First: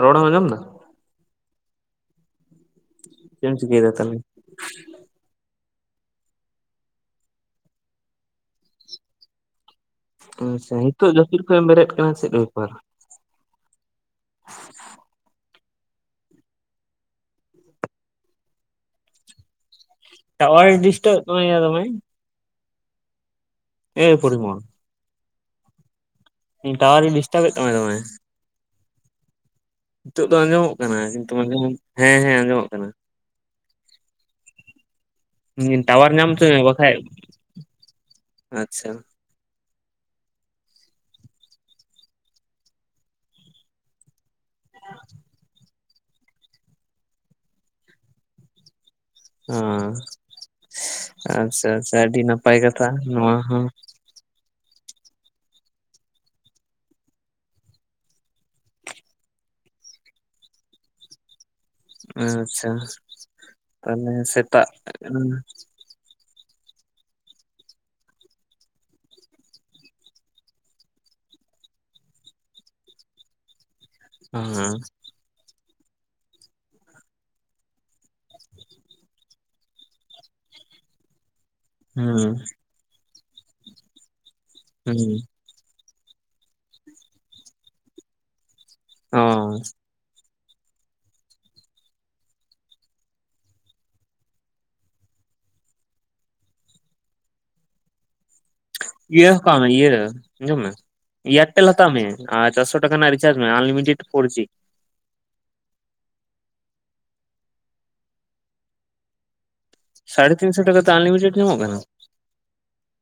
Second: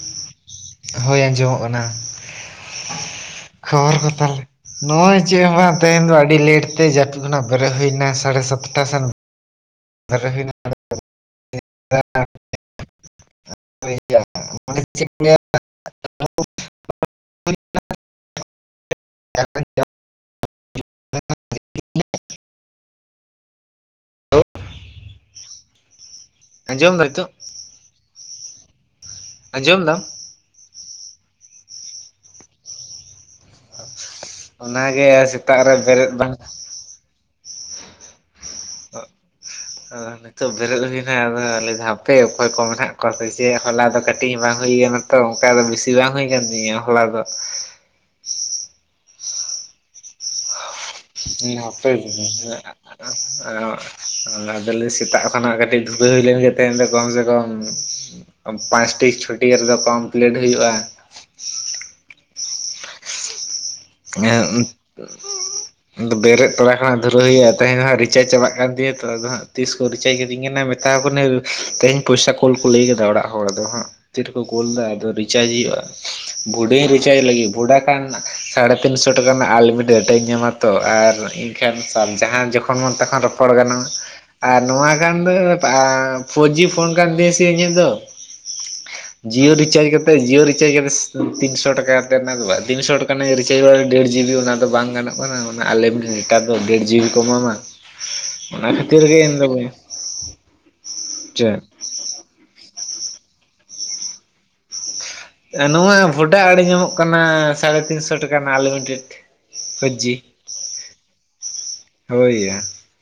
ᱨᱚᱲ ᱮᱢ ᱟᱸᱡᱚᱢ ᱫᱟ᱾ ᱦᱳᱭ ᱟᱸᱡᱚᱢᱚᱜ ᱠᱟᱱᱟ᱾ ᱪᱮᱫ ᱮᱢ ᱪᱤᱠᱟᱹᱭᱮᱫᱟ ᱠᱷᱚᱵᱚᱨ ᱠᱚ ᱛᱟᱦᱚᱞᱮ ᱱᱚᱜᱼᱚᱭ ᱪᱮᱫ ᱦᱚᱸ ᱵᱟᱝ ᱛᱮᱦᱮᱧ ᱫᱚ ᱟᱹᱰᱤ ᱞᱮᱴ ᱛᱮ ᱡᱟᱹᱯᱤᱫ ᱠᱷᱚᱱᱟᱜ ᱵᱮᱨᱮᱫ ᱦᱳᱭ ᱱᱟ ᱾ ᱥᱟᱲᱮ ᱥᱟᱛᱴᱟ ᱥᱮᱱ ᱵᱮᱨᱮᱫ ᱦᱩᱭᱱᱟ ᱟᱪᱪᱷᱟ, ᱦᱤᱛᱚᱜ ᱡᱟᱹᱯᱤᱫ ᱠᱷᱚᱡ ᱮᱢ ᱵᱮᱨᱮᱫ ᱠᱟᱱᱟ ᱪᱮᱫ ᱵᱮᱯᱟᱨ? ᱪ [unintelligible] ᱦ [unintelligible] ᱴᱟᱣᱟᱨ ᱮ ᱰᱤᱥᱴᱟᱯ ᱮᱫ ᱛᱟᱢᱟᱭᱟ ᱫᱚᱢᱮ᱾ ᱮ ᱯᱚᱨᱤᱢᱚᱞ᱾ ᱟᱸᱡᱚᱢ ᱴᱟᱣᱟᱨ ᱫᱟ ᱮ ᱱᱤᱛᱚᱜ ᱰᱤᱥᱴᱟᱵᱮᱫ ᱛᱟᱢᱟᱭ ᱫᱚᱢᱮ ᱟᱸᱡᱚᱢ ᱫᱟ ᱱᱤᱛᱚᱜ ᱫᱚ ᱟᱸᱡᱚᱢᱚᱜ ᱠᱟᱱᱟ ᱠᱤᱱᱛᱩ ᱢᱟᱡᱷᱮ ᱦᱮᱸ ᱦᱮᱸ ᱟᱸᱡᱚᱢᱚᱜ ᱠᱟᱱᱟ ᱚᱱᱟᱜᱮ ᱥᱮᱛᱟᱜ ᱨᱮ ᱴᱟᱣᱟᱨ ᱵᱮᱨᱮᱫ ᱧᱟᱢ ᱵᱟᱝ ᱦᱚᱪᱚᱭ ᱢᱮ ᱵᱟᱠᱷᱟᱡ ᱟᱪᱪᱷᱟ [unintelligible] ᱱᱤᱛᱚᱜ ᱵᱮᱨᱮᱫ ᱦᱩᱭᱮᱱᱟ ᱟᱫᱚ ᱞᱮᱫᱟ ᱦᱟᱯᱮ ᱚᱠᱚᱭ ᱠᱚ ᱢᱮᱱᱟᱜ ᱠᱚᱣᱟ ᱥᱮ ᱪᱮᱫ ᱦᱚᱞᱟ ᱫᱚ ᱠᱟᱹᱴᱤᱡ ᱦᱚᱸ ᱵᱟᱝ ᱦᱩᱭᱠᱟᱱᱟ ᱛᱚ ᱚᱝᱠᱟ ᱫᱚ ᱵᱤᱥᱤ ᱵᱟᱝ ᱦᱩᱭ ᱟᱠᱟᱱ ᱛᱤᱧᱟᱹ ᱦᱚᱞᱟ ᱫᱚ ᱚ ᱟᱪᱪᱷᱟ ᱦᱟᱯᱮ ᱟᱪᱪᱷᱟ ᱟᱹᱰᱤ ᱱᱟᱯᱟᱭ ᱠᱟᱛᱷᱟ ᱱᱚᱣᱟ ᱦᱚᱸ ᱟᱫᱚᱞᱤ ᱥᱮᱛᱟᱜ ᱠᱷᱚᱱᱟᱜ ᱠᱟᱹᱴᱤᱡ ᱫᱷᱩᱨᱟᱹ ᱦᱩᱭ ᱞᱮᱱ ᱜᱮ ᱛᱮᱦᱮᱧᱸ ᱫᱚ ᱠᱚᱢ ᱥᱮ ᱠᱚᱢ ᱯᱟᱸᱪᱴᱤ ᱪᱷᱩᱴᱤ ᱦᱟᱨᱤ ᱫᱚ ᱠᱚᱢᱯᱞᱤᱴ ᱦᱩᱭᱩᱜ-ᱟ ᱟᱪᱪᱷᱟ ᱛᱟᱞᱦᱮ ᱥᱮᱛᱟᱜ ᱵᱮᱨᱮᱫ ᱛᱚᱨᱟ ᱠᱷᱚᱱᱟᱜ ᱫᱷᱩᱨᱟᱹ ᱦᱩᱭᱩᱜ-ᱟ ᱛᱦᱮᱧ ᱫᱚ ᱦᱟᱸᱜ ᱨᱤᱪᱟᱡᱽ ᱪᱟᱵᱟᱜ ᱠᱟᱱ ᱛᱤᱧᱟᱹ ᱛᱚ ᱟᱫᱚ ᱦᱟᱸᱜ ᱛᱤᱥ ᱠᱚ ᱨᱤᱪᱟᱡᱽ ᱠᱤᱛᱤᱧ ᱠᱟᱱᱟ ᱛᱟᱣ ᱠᱟᱹᱱᱟᱹ ᱛᱮᱦᱮᱧ ᱯᱚᱭᱥᱟ ᱠᱩᱞ ᱠᱚ ᱞᱟᱹᱭ ᱠᱟᱫᱟ ᱚᱲᱟᱜ ᱦᱚᱲ ᱟᱫᱚ ᱦᱟᱸᱜ ᱛᱤᱨ ᱠᱚ ᱠᱳᱞ ᱦᱩᱸ ᱫᱟ ᱟᱫᱚ ᱨᱤᱪᱟᱡᱽ ᱦᱩᱭᱩᱜ-ᱟ ᱵᱷᱩᱰᱤᱧ ᱨᱤᱪᱟᱡᱽ ᱞᱟᱹᱜᱤᱫ ᱵᱷᱚᱰᱟ ᱠᱷᱟᱱ ᱥᱟᱲᱮ ᱛᱤᱱᱥᱚ ᱴᱟᱠᱟ ᱨᱮᱱᱟᱜ ᱟᱞᱤᱢᱤ ᱰᱟᱴᱟᱧ ᱧᱟᱢᱟ ᱛᱚ ᱟᱨ ᱮᱱᱠᱷᱟᱱ ᱦᱩᱸ ᱡᱟᱦᱟᱸ ᱡᱚᱠᱷᱚ ᱠᱷᱚᱱ ᱢᱚᱱ ᱛᱚᱠᱷᱚᱱ ᱨᱚᱯᱚᱲ ᱜᱟᱱᱚᱜᱼᱟ ᱟᱨ ᱱᱚᱣᱟ ᱜᱟᱱ ᱫᱚ ᱟᱻ ᱯᱷᱳᱨ ᱡᱤ ᱯᱷᱳᱱ ᱠᱟᱱ ᱛᱤᱧᱟᱹ ᱥᱮ ᱤᱧᱟᱹᱜ ᱫᱚ ᱚ ᱡᱤᱭᱳ ᱨᱤᱪᱟᱡᱽ ᱠᱟᱛᱮ ᱡᱤᱭᱳ ᱨᱤᱪᱟᱡᱽ ᱠᱟᱛᱮ ᱛᱤᱱ ᱥᱚ ᱴᱟᱠᱟ ᱛᱮ ᱨᱮᱱᱟᱜ ᱫᱚ ᱵᱟ ᱛᱤᱱᱥᱚ ᱨᱮᱱᱟᱜ ᱤᱧ ᱨᱤᱪᱟᱡᱽ ᱰᱟᱲᱟ ᱰᱮᱲ ᱡᱤᱵᱤ ᱚᱱᱟ ᱫᱚ ᱵᱟᱝ ᱜᱟᱱᱚᱜ ᱠᱟᱱᱟ ᱚᱱᱟ ᱟᱞᱮᱢᱤᱵ ᱰᱮᱴᱟ ᱫᱚ ᱰᱮᱲ ᱡᱤᱵᱤ ᱠᱚ ᱮᱢᱟᱢᱟ ᱚᱱᱟ ᱠᱷᱟᱛ ᱤᱭᱟᱹ ᱦᱟᱛᱟᱣ ᱢᱮ ᱤᱭᱟᱹ ᱟᱸᱡᱚᱢ ᱢᱮ ᱪᱮᱫ ᱤᱭᱟᱨᱴᱮᱞ ᱦᱟᱛᱟᱣ ᱢᱮ ᱟᱨ ᱪᱟᱨᱥᱚ ᱴᱟᱠᱟ ᱱᱟᱜ ᱨᱤᱪᱟᱡᱽ ᱢᱮ ᱟᱱᱞᱤᱢᱤᱴᱮᱰ ᱯᱷᱳᱨ ᱡᱤ ᱱᱚᱣᱟ ᱵᱷᱳᱰᱟ ᱟᱲᱮ ᱧᱟᱢᱚᱜ ᱠᱟᱱᱟ ᱥᱟᱲᱮ ᱛᱤᱱᱥᱚ ᱴᱟᱠᱟ ᱨᱮᱱᱟᱜ ᱟᱱᱞᱤᱢᱤᱴᱮᱰ ᱯᱷᱳᱨ ᱡᱤ ᱥᱟᱲᱮ ᱛᱤᱱᱥᱚ ᱴᱟᱚᱟ ᱛᱮ ᱟᱱ ᱞᱤᱢᱤᱴᱮᱰ ᱧᱢᱚᱜ ᱠᱟᱱᱟ ᱦᱳᱭ ᱭᱟ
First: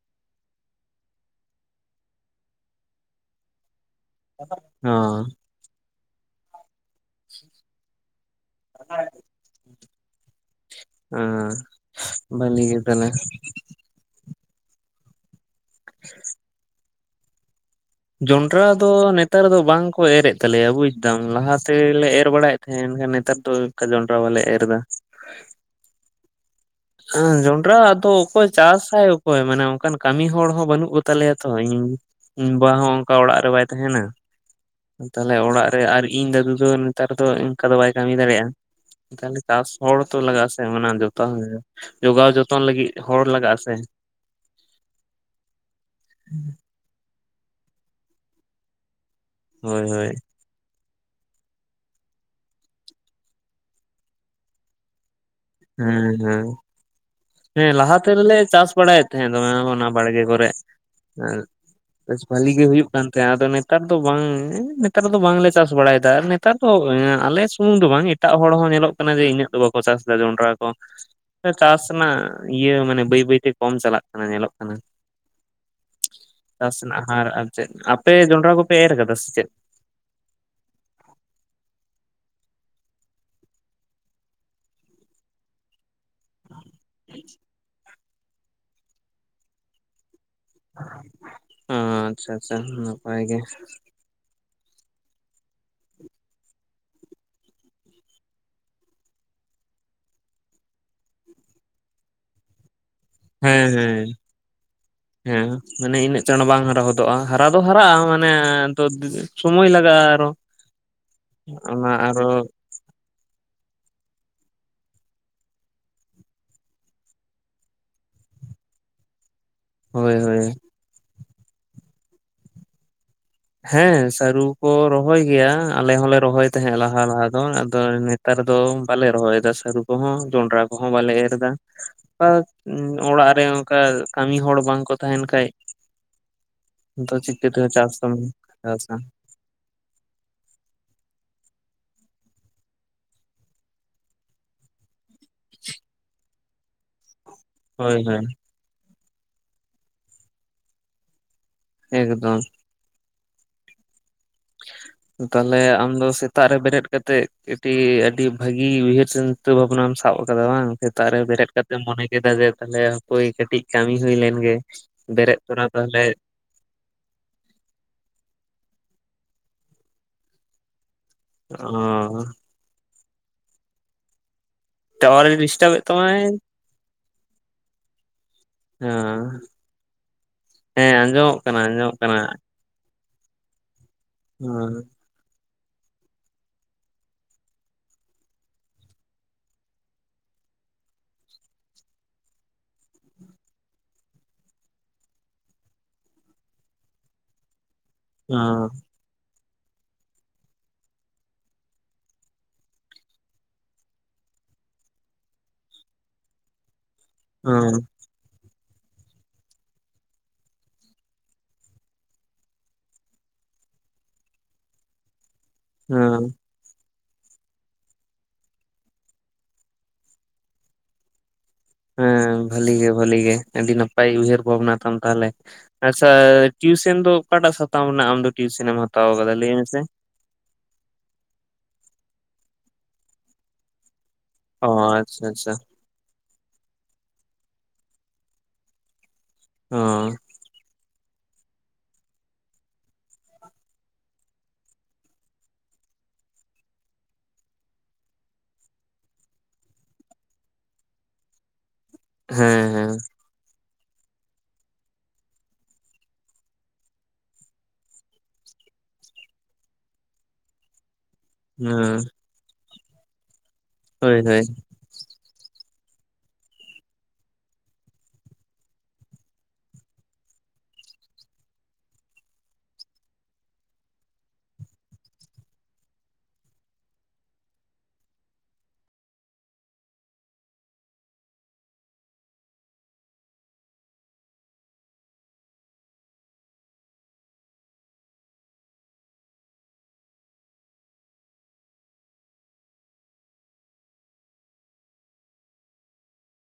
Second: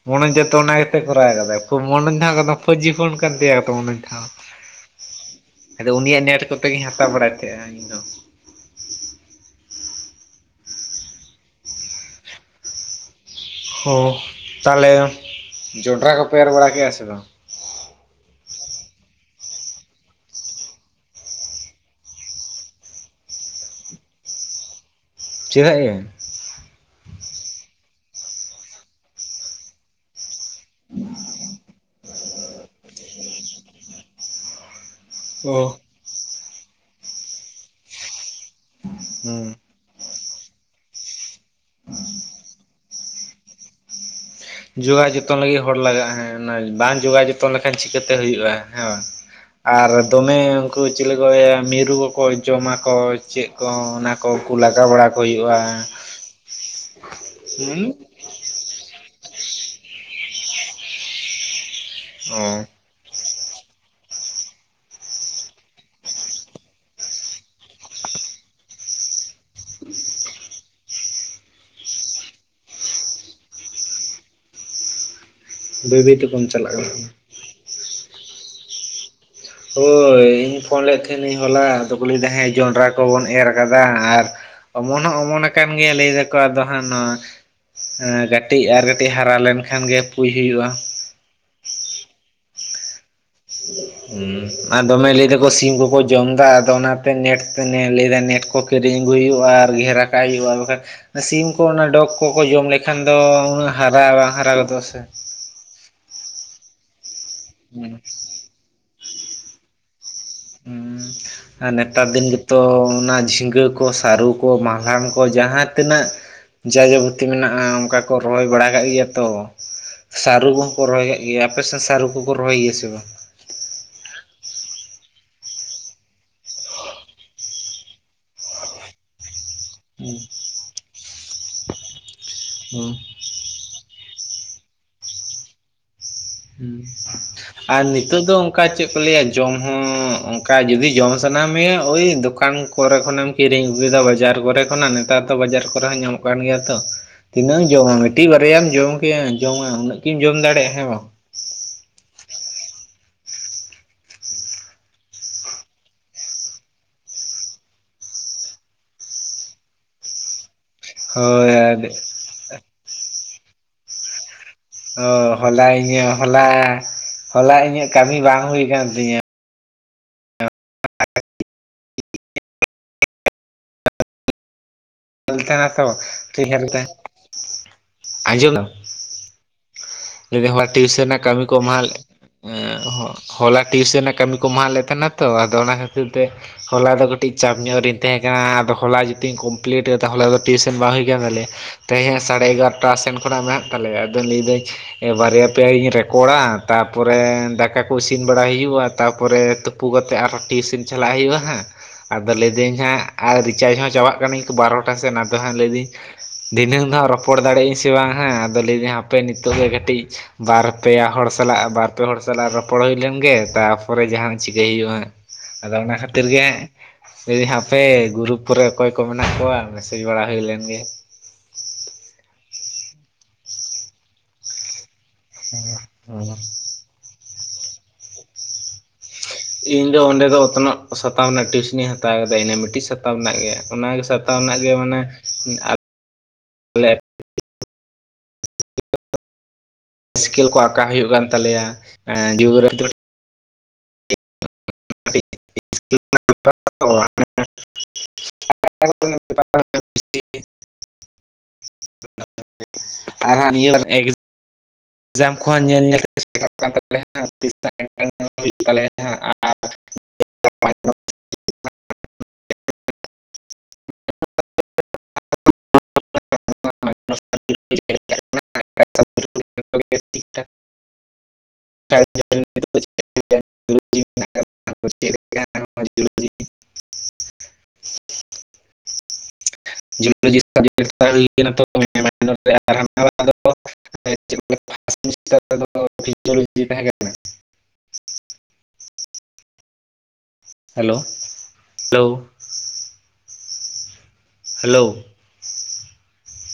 ᱢᱚᱱᱚᱡᱽ ᱫᱚ ᱛᱚ ᱚᱱᱟ ᱜᱮ ᱛᱚᱭ ᱠᱚᱨᱟᱣ ᱟᱫᱟᱭ ᱢᱚᱱᱚᱡᱽ ᱫᱚ ᱦᱟᱸᱜ ᱠᱚᱱᱚ ᱯᱷᱳᱨ ᱡᱤ ᱯᱚᱱ ᱠᱟᱱ ᱛᱟᱭᱟ ᱛᱚ ᱦᱟᱸᱜ ᱦᱚᱸ ᱟᱫᱚ ᱩᱱᱤᱭᱟᱜ ᱱᱮᱴ ᱠᱚᱛᱮ ᱜᱤᱧ ᱦᱟᱛᱟᱣ ᱵᱟᱲᱟᱭ ᱛᱟᱦᱮᱸᱼᱟ ᱤᱧ ᱦᱚᱸ [unintelligible] ᱚᱸ ᱵᱷᱟᱞᱤ ᱜᱮ ᱛᱟᱞᱮ ᱦᱚ ᱛᱟᱦᱞᱮ ᱡᱚᱸᱰᱨᱟ ᱠᱚᱯᱮ ᱮᱨ ᱵᱟᱲᱟ ᱠᱮᱜᱼᱟ ᱥᱮ ᱵᱟᱝ ᱡᱚᱱᱰᱨᱟ ᱫᱚ ᱱᱮᱛᱟᱨ ᱫᱚ ᱵᱟᱝᱠᱚ ᱮᱨᱮᱫ ᱛᱟᱞᱮᱭᱟ ᱵᱩᱡ ᱫᱟᱢ ᱞᱟᱦᱟ ᱛᱮᱞᱮ ᱮᱨ ᱵᱟᱲᱟᱭᱮᱫ ᱮᱱᱠᱷᱟᱱ ᱱᱮᱛᱟᱨ ᱫᱚ ᱡᱚᱸᱰᱨᱟ ᱵᱟᱞᱮ ᱮᱨ ᱫᱟ ᱪᱮᱫᱟᱜ ᱭᱟ ᱮᱸ ᱡᱚᱸᱰᱨᱟ ᱟᱫᱚ ᱚᱠᱚᱭ ᱪᱟᱥ ᱟᱭ ᱚᱠᱚᱭ ᱢᱟᱱᱮ ᱚᱝᱠᱟᱱ ᱠᱟᱹᱢᱤ ᱦᱚᱲ ᱦᱚᱸ ᱵᱟᱹᱱᱩᱜ ᱠᱚᱛᱟᱞᱮᱭᱟ ᱛᱚ ᱤᱧ ᱤᱧ ᱵᱟ ᱦᱚᱸ ᱚᱝᱠᱟ ᱚᱲᱟᱜ ᱨᱮ ᱵᱟᱭ ᱛᱟᱦᱮᱱᱟ ᱛᱟᱦᱞᱮ ᱚ ᱚᱲᱟᱜ ᱨᱮ ᱟᱨ ᱤᱧ ᱫᱟᱫᱩ ᱫᱚ ᱱᱮᱛᱟᱨ ᱫᱚ ᱮᱝᱠᱟ ᱫᱚ ᱵᱟᱭ ᱠᱟᱹᱢᱤ ᱫᱟᱲᱮᱟ ᱦᱩᱸ ᱛᱟᱦᱞᱮ ᱪᱟᱥ ᱦᱚᱲ ᱛᱚ ᱞᱟᱜᱟ ᱟᱥᱮ ᱚᱱᱟ ᱡᱛᱟ ᱡᱚᱜᱟᱣ ᱡᱚᱛᱚᱱ ᱞᱟᱹᱜᱤᱫ ᱦᱚᱲ ᱞᱟᱜᱟ ᱟ ᱥᱮ ᱡᱚᱜᱟᱣ ᱡᱚᱛᱚᱱ ᱞᱟᱹᱜᱤᱫ ᱦᱚᱲ ᱞᱟᱜᱟᱜᱼᱟ ᱦᱮᱸ ᱚᱱᱟ ᱵᱟᱝ ᱡᱚᱜᱟᱣ ᱡᱚᱛᱚᱱ ᱞᱮᱠᱷᱟᱱ ᱪᱤᱠᱟᱹᱛᱮ ᱦᱩᱭᱩᱜᱼᱟ ᱦᱮᱸ ᱵᱟᱝ ᱦᱳᱭ ᱟᱨ ᱦᱳᱭ ᱫᱚᱢᱮ ᱠᱩ ᱪᱤᱞᱤ ᱠᱚ ᱢᱤᱨᱩ ᱠᱚᱠᱚ ᱡᱚᱢᱟᱠᱚ ᱪᱮᱫ ᱠᱚ ᱚᱱᱟ ᱠᱚ ᱠᱩ ᱞᱟᱜᱟ ᱵᱟᱲᱟ ᱦᱩᱭᱩᱟ ᱦᱮᱸ ᱦᱮᱸ ᱦᱮᱸ ᱞᱟᱦᱟᱛᱮ ᱨᱮᱞᱮ ᱪᱟᱥ ᱵᱟᱲᱟᱭᱮᱫ ᱛᱟᱦᱮᱸᱫ ᱫᱚᱢᱮ ᱚᱱᱟ ᱵᱟᱲᱜᱮ ᱠᱚᱨᱮ ᱵᱮᱥ ᱚ ᱵᱷᱟᱞᱤ ᱜᱮ ᱦᱩᱭᱩᱜ ᱠᱟᱱ ᱛᱟᱦᱮᱸ ᱟᱫᱚ ᱱᱮᱛᱟᱨ ᱫᱚ ᱵᱟᱝ ᱱᱮᱛᱟᱨ ᱫᱚ ᱵᱟᱝᱞᱮ ᱪᱟᱥ ᱵᱟᱲᱟᱭᱮᱫᱟ ᱟᱨ ᱱᱮᱛᱟᱨ ᱫᱚ ᱟᱞᱮ ᱥᱩᱢᱩᱝ ᱫᱚ ᱵᱟᱝ ᱮᱴ ᱴᱟᱜ ᱦᱚᱲ ᱦᱚᱸ ᱧᱮᱞᱚᱜ ᱠᱟᱱᱟ ᱡᱮ ᱤᱱᱟᱹᱜ ᱫᱚ ᱵᱟᱠᱚ ᱪᱟᱥ ᱮᱫᱟ ᱡᱚᱸᱰᱨᱟ ᱠᱚ ᱪᱟᱥ ᱨᱮᱱᱟᱜ ᱤᱭᱟᱹ ᱢᱟᱱᱮ ᱵᱟᱹᱭ ᱵᱟᱹᱭᱛᱮ ᱠᱚᱢ ᱪᱟᱞᱟᱜ ᱠᱟᱱᱟ ᱧᱮᱞᱚᱜ ᱠᱟᱱᱟ ᱵᱟᱹᱭ ᱵᱟᱹᱭ ᱛᱮᱵᱚᱱ ᱪᱟᱞᱟᱜ ᱠᱟᱱᱟ ᱪᱟᱥᱱᱟᱜ ᱦᱟᱨ ᱟᱨ ᱪᱮᱫ ᱟᱯᱮ ᱡᱚᱸᱰᱨᱟ ᱠᱚᱯᱮ ᱮᱨ ᱠᱟᱫᱟ ᱥᱮ ᱪᱮᱫ ᱦᱳᱭ ᱤᱧ ᱯᱷᱳᱱ ᱞᱮᱫ ᱛᱟᱦᱮᱱᱤᱧ ᱦᱚᱞᱟ ᱟᱫᱚᱠᱚ ᱞᱟᱹᱭᱫᱟ ᱦᱮᱸ ᱡᱚᱸᱰᱨᱟ ᱠᱚᱵᱚᱱ ᱮᱨ ᱠᱟᱫᱟ ᱟᱨ ᱚᱢᱚᱱ ᱦᱚᱸ ᱚᱢᱚᱱ ᱟᱠᱟᱱ ᱜᱮᱭᱟ ᱞᱟᱹᱭ ᱫᱟᱠᱚ ᱟᱫᱚ ᱦᱟ ᱱᱚᱣᱟ ᱠᱟᱹᱴᱤᱡ ᱟᱨ ᱠᱟᱹᱴᱤᱡ ᱦᱟᱨᱟ ᱞᱮᱱᱠᱷᱟᱱ ᱜᱮ ᱯᱩᱭ ᱦᱩᱭᱩᱜᱼᱟ ᱚ ᱟᱪᱪᱷᱟ ᱟᱪᱪᱷᱟ ᱱᱟᱯᱟᱭ ᱜᱮ ᱦᱮᱸ ᱟᱨ ᱫᱚᱢᱮ ᱞᱟᱹᱭ ᱫᱟᱠᱚ ᱥᱤᱢ ᱠᱚᱠᱚ ᱡᱚᱢᱫᱟ ᱟᱫᱚ ᱚᱱᱟᱛᱮ ᱱᱮᱴ ᱞᱟᱹᱭᱫᱟ ᱱᱮᱴ ᱠᱚ ᱠᱤᱨᱤᱧ ᱟᱹᱜᱩᱭ ᱦᱩᱭᱩᱜᱼᱟ ᱟᱨ ᱜᱷᱮᱨᱟ ᱠᱟᱜ ᱦᱩᱭᱩᱜᱼᱟ ᱵᱟᱠᱷᱟᱱ ᱥᱤᱢ ᱠᱚ ᱚᱱᱟ ᱰᱚᱜᱽ ᱠᱚᱠᱚ ᱡᱚᱢ ᱞᱮᱠᱷᱟᱱ ᱠᱷᱟᱱ ᱫᱚ ᱦᱮᱸ ᱦᱟᱨᱟ ᱦᱮᱸ ᱵᱟ ᱦᱟᱨᱟ ᱜᱚᱫᱚᱼᱟ ᱥᱮ ᱦᱮᱸ ᱢᱟᱱᱮ ᱤᱱᱟᱹᱜ ᱪᱟᱬ ᱵᱟᱝ ᱦᱟᱨᱟ ᱦᱚᱫᱚᱜᱼᱟ ᱦᱟᱨᱟ ᱫᱚ ᱦᱩᱸ ᱦᱟᱨᱟᱜᱼᱟ ᱢᱟᱱᱮ ᱥᱚᱢᱚᱭ ᱞᱟᱜᱟᱜᱼᱟ ᱟᱨᱚ ᱦᱮ ᱟᱨ ᱚᱱᱟ ᱱᱮᱛᱟᱨ ᱟᱨᱚ ᱫᱤᱱ ᱜᱮᱛᱚ ᱚᱱᱟ ᱡᱷᱤᱸᱜᱟᱹ ᱠᱚ ᱠᱚ ᱥᱟᱹᱨᱩ ᱠᱚ ᱢᱟᱞᱟᱱ ᱠᱚ ᱡᱟᱦᱟᱸ ᱛᱤᱱᱟᱹᱜ ᱡᱟ ᱡᱟᱵᱚᱛᱤ ᱢᱮᱱᱟᱜᱼᱟ ᱚᱱᱠᱟ ᱠᱚ ᱨᱚᱦᱚᱭ ᱵᱟᱲᱟ ᱠᱟᱜ ᱜᱮᱭᱟ ᱛᱚ ᱦᱳᱭ ᱦᱳᱭ ᱥᱟᱹᱨᱩ ᱠᱚᱦᱚᱸ ᱠᱚ ᱨᱚᱦᱚᱭ ᱠᱟᱜ ᱜᱮᱭᱟ ᱟᱯᱮ ᱥᱮᱫ ᱥᱟᱹᱨᱩ ᱠᱚᱠᱚ ᱨᱚᱦᱚᱭ ᱜᱮᱭᱟ ᱥᱮ ᱵᱟᱝ ᱦᱮᱸ ᱥᱟᱹᱨᱩ ᱠᱚ ᱨᱚᱦᱚᱭ ᱜᱮᱭᱟ ᱟᱞᱮ ᱦᱚᱞᱮ ᱨᱚᱦᱚᱭ ᱛᱟᱦᱮᱸᱫ ᱞᱟᱦᱟ ᱞᱟᱦᱟ ᱫᱚ ᱟᱫᱚ ᱱᱮᱛᱟᱨ ᱫᱚ ᱵᱟᱞᱮ ᱨᱚᱦᱚᱭᱮᱫᱟ ᱥᱟ. ᱨᱩ ᱠᱚᱦᱚᱸ ᱦᱩᱸ ᱡᱚᱱᱰᱨᱟ ᱠᱚᱦᱚᱸ ᱵᱟᱞᱮ ᱮᱨ ᱮᱫᱟ ᱦᱩᱸ [unintelligible] ᱚᱲᱟᱜ ᱨᱮ [unintelligible] ᱠᱟᱹᱢᱤ ᱦᱚᱲ ᱵᱟᱝ ᱠᱚ ᱛᱟᱦᱮᱱ ᱠᱷᱟᱡ ᱫᱚ ᱪᱤᱠᱟᱹᱛᱮ [unintelligible] ᱟᱨ ᱪᱟᱥ ᱫᱚᱢ ᱱᱤᱛᱚᱜ ᱫᱚ ᱚᱱᱠᱟ ᱪᱮᱫ ᱪᱟᱥᱟ ᱠᱚ ᱞᱟᱹᱭᱟ ᱡᱚᱢ ᱦᱚᱸᱻ ᱚᱱᱠᱟ ᱡᱩᱫᱤ ᱡᱚᱢ ᱥᱟᱱᱟ ᱢᱮᱭᱟ ᱚᱭ ᱫᱚᱠᱟᱱ ᱠᱚᱨᱮ ᱠᱷᱚᱱᱮᱢ ᱠᱤᱨᱤᱧ ᱟᱜᱩᱣᱫᱟ ᱵᱟᱡᱟᱨ ᱠᱚᱨᱮ ᱠᱷᱚᱱᱟᱜ ᱱᱮᱛᱟᱨ ᱫᱚ ᱵᱟᱡᱟᱨ ᱠᱚᱨᱮ ᱦᱚᱸ ᱧᱟᱢᱚᱜ ᱠᱟᱱ ᱜᱮᱭᱟ ᱛᱚ ᱾ ᱛᱤᱱᱟᱹᱜ ᱮᱢ ᱡᱚᱢᱟ ᱦᱳᱭ ᱦᱳᱭ ᱢᱤᱫᱴᱤᱡ ᱵᱟᱨᱭᱟᱢ ᱡᱚᱢ [unintelligible] ᱡᱚᱢᱟ ᱩᱱᱟᱹᱜ ᱠᱤᱢ ᱡᱚᱢ ᱫᱟᱲᱮᱭᱟᱜᱼᱟ ᱦᱮᱸ ᱵᱟᱝ? ᱮᱠᱫᱚᱢ ᱛᱟᱦᱮ ᱟᱢ ᱫᱚ ᱥᱮᱛᱟᱜ ᱨᱮ ᱵᱮᱨᱮᱫ ᱠᱟᱛᱮᱫ ᱠᱟᱹᱴᱤᱡ ᱟᱹᱰᱤ ᱵᱷᱟᱹᱜᱤ ᱩᱭᱦᱟᱹᱨ ᱥᱮᱱ ᱪᱤᱱᱛᱟᱹ ᱵᱷᱟᱵᱱᱟᱢ ᱥᱟᱵ ᱟᱠᱟᱫᱟ ᱵᱟᱝ ᱥᱮᱛᱟᱜ ᱨᱮ ᱵᱮᱨᱮᱫ ᱦᱳᱭ ᱠᱟᱛᱮ ᱟᱨ ᱢᱚᱱᱮ ᱠᱮᱫᱟ ᱡᱮ ᱛᱟᱦᱚᱞᱮ ᱦᱚᱭ ᱠᱟᱹᱴᱤᱡ ᱠᱟᱹᱢᱤ ᱦᱩᱭ ᱞᱮᱱ ᱜᱮ ᱾ ᱚ ᱦᱚᱞᱟ ᱤᱧᱟᱹᱜ ᱦᱚᱞᱟ, ᱦᱚᱞᱟ ᱤᱧᱟᱹᱜ ᱠᱟᱹᱢᱤ ᱵᱟᱝ ᱦᱩᱭ ᱟᱠᱟᱱ ᱛᱤᱧᱟᱹ ᱾ [unintelligible] [unintelligible] ᱴᱟᱣᱟᱨᱮ ᱱᱟ ᱰᱤᱥᱴᱟᱵᱮᱫ ᱛᱚ ᱛᱟᱢᱟᱭ ᱦᱮᱸ [unintelligible] ᱟᱸᱡᱚᱢ ᱢᱮ ᱡᱫᱤ ᱦᱚᱲ ᱦᱮᱸ ᱴᱤᱭᱩᱥᱚᱱ ᱨᱮᱱᱟᱜ ᱟᱸᱡᱚᱢᱚᱜ ᱠᱟᱹᱢᱤ ᱠᱚ ᱠᱟᱱᱟ ᱮᱢ ᱟᱸᱡᱚᱢᱚᱜ ᱠᱟᱱᱟ ᱦᱚᱞᱟ ᱴᱤᱭᱩᱥᱮᱱ ᱨᱮᱱᱟᱜ ᱠᱟᱹᱢᱤ ᱠᱚ ᱮᱢᱟᱦᱟᱞᱮ ᱦᱮᱸ ᱛᱟᱦᱮᱱᱟ ᱛᱚ ᱟᱫᱚ ᱚᱱᱟ ᱠᱷᱟᱹᱛᱤᱨ ᱛᱮ ᱦᱚᱞᱟ ᱫᱚ ᱠᱟᱹᱴᱤᱡ ᱪᱟᱯ ᱧᱚᱜ ᱨᱤᱧ ᱛᱟᱦᱮᱸ ᱠᱟᱱᱟ ᱾ ᱟᱫᱚ ᱦᱚᱞᱟ ᱡᱩᱫᱤᱧᱢ ᱠᱚ ᱢᱯᱟᱞᱤᱴ ᱠᱮᱫ ᱛᱟᱦᱚᱞ ᱟᱫᱚ ᱴᱤᱭᱩᱥᱮᱱ ᱵᱟᱝ ᱦᱩᱭᱟᱠᱟᱱ ᱛᱟᱞᱮᱭᱟ ᱾ ᱛᱮᱦᱮᱸᱧ ᱦᱚ ᱥᱟᱲᱮ ᱮᱜᱟᱨᱚᱴᱟ ᱥᱮᱱ ᱠᱷᱚᱱᱟᱜ ᱢᱮᱱᱟᱜ ᱛᱟᱞᱮᱭᱟ ᱟᱫᱚ ᱞᱟᱹᱭᱫᱟᱹᱧ ᱵᱟᱨᱭᱟ ᱯᱮᱭᱟᱤᱧ ᱨᱮᱠᱚᱲᱟ ᱛᱟᱨᱯᱚᱨᱮ ᱫᱟᱠᱟ ᱠᱚ ᱤᱥᱤᱱ ᱵᱟᱲᱟ ᱦᱮᱸ ᱦᱩᱭᱩᱜᱼᱟ ᱾ ᱛᱟᱨᱯᱚᱨᱮ ᱛᱩᱯᱩ ᱠᱟᱛᱮᱫ ᱟᱨᱦᱚᱸ ᱴᱤᱭᱩᱥᱤᱱ ᱪᱟᱞᱟᱜ ᱦᱩᱭᱩᱜᱼᱟ ᱦᱟᱸᱜ ᱟᱫᱚ ᱞᱟᱹᱭᱫᱟᱹᱧ ᱦᱟᱜ ᱟᱨ ᱨᱤᱪᱟᱨᱡᱽ ᱦᱚᱸ ᱪᱟᱵᱟᱜ ᱠᱟᱹᱱᱟᱹᱧ ᱵᱟᱨᱚᱴᱟ ᱥᱮᱱ ᱟᱫᱚ ᱦᱟᱸᱜ ᱞᱟᱹᱭᱫᱟᱹᱧ ᱫᱷᱤᱱᱟᱹᱝ ᱫᱚ ᱦᱟᱸᱜ ᱨᱚᱯᱚᱲ ᱫᱟᱲᱮᱭᱟᱜ ᱟᱹᱧ ᱦᱮᱸ ᱥᱮ ᱵᱟᱝ ᱦᱟᱸᱜ ᱟᱫᱚ ᱞᱟᱹᱭᱮᱫᱟᱹᱧ ᱦᱟᱯᱮ ᱱᱤᱛᱚᱜ ᱫᱚ ᱠᱟᱹᱴᱤᱡ ᱵᱟᱨ ᱯᱮ ᱦᱚᱲ ᱥᱟᱞᱟᱜ ᱵᱟᱨᱯᱮ ᱦᱚᱲ ᱥᱟᱞᱟᱜ ᱨᱚᱯᱚᱲ ᱦᱩᱭ ᱞᱮᱱᱜᱮ ᱛᱟᱯᱚᱨᱮ ᱡᱟᱦᱟᱸᱱ ᱪᱤᱠᱟᱹᱭ ᱦᱩᱭᱩᱜᱼᱟ ᱾ ᱟᱫᱚ ᱚᱱᱟ ᱦᱮᱸ ᱠᱷᱟᱹᱛᱤᱨ ᱜᱮ ᱡᱮᱱᱫᱟᱧ ᱦᱟᱯᱮ ᱜᱩᱨᱩᱯ ᱠᱚᱨᱮ ᱚᱠᱚᱭ ᱠᱚ ᱢᱮ ᱱᱟᱜ ᱠᱚᱣᱟ ᱢᱮᱥᱮᱡᱽ ᱵᱟᱲᱟ ᱦᱩᱭᱞᱮᱱ ᱜᱮ ᱦᱮᱸ ᱵᱷᱟᱹᱞᱤ ᱜᱮ ᱵᱷᱟᱹᱞᱤ ᱜᱮ ᱟᱹᱰᱤ ᱱᱟᱯᱟᱭ ᱩᱭᱦᱟᱹᱨ ᱵᱷᱟᱵᱱᱟ ᱾ ᱛᱟᱦᱚᱞᱮ ᱟᱪᱪᱷᱟ ᱴᱤᱩᱥᱮᱱ ᱫᱚ ᱚᱠᱟᱴᱟᱜ ᱥᱟᱛᱟᱢ ᱨᱮᱱᱟᱜ ᱟᱢ ᱫᱚ ᱴᱤᱭᱩᱥᱮᱱᱢ ᱦᱟᱛᱟ ᱤᱧ ᱫᱚ ᱚᱸᱰᱮ ᱫᱚ ᱚᱛᱱᱚᱜ ᱥᱟᱛᱟᱢ ᱨᱮᱱᱟᱜ ᱴᱤᱭᱩᱥᱮᱱᱤᱧ ᱦᱟᱛᱟᱣ ᱠᱮᱫᱟ ᱤᱱᱟ ᱢᱤᱫᱴᱤᱡ ᱥᱟᱛᱟᱢ ᱨᱮᱱᱟᱜ ᱜᱮ ᱚᱱᱟᱜᱮ ᱚ ᱟᱪᱪᱷᱟ ᱟᱪᱪᱷᱟ [unintelligible] ᱜᱮ ᱢᱟᱱᱮ ᱦᱚᱸ [unintelligible] ᱠᱚ ᱟᱠᱟ ᱦᱩᱭᱩᱜ ᱠᱟᱱ ᱛᱟᱞᱮᱭᱟ [unintelligible] [inaudible] [unintelligible] [inaudible] ᱦᱮᱸ ᱦᱮᱸ [unintelligible] ᱡᱟᱢ ᱠᱚᱦᱚᱸ ᱧᱮᱞ ᱧᱮᱞ ᱛᱮ [unintelligible] ᱠᱟᱱ ᱛᱟᱞᱮᱭᱟ ᱛᱤᱥ [unintelligible] ᱦᱩᱭᱩᱜ ᱛᱟᱞᱮᱭᱟ ᱟᱨ [unintelligible] ᱦᱮᱸ ᱦᱳᱭ ᱦᱳᱭ [unintelligible] [unintelligible] [unintelligible] [inaudible] [unintelligible] [unintelligible] ᱛᱟᱦᱮᱸ [unintelligible] ᱦᱮᱞᱳ ᱦᱮᱞᱳ ᱦᱮᱞᱳ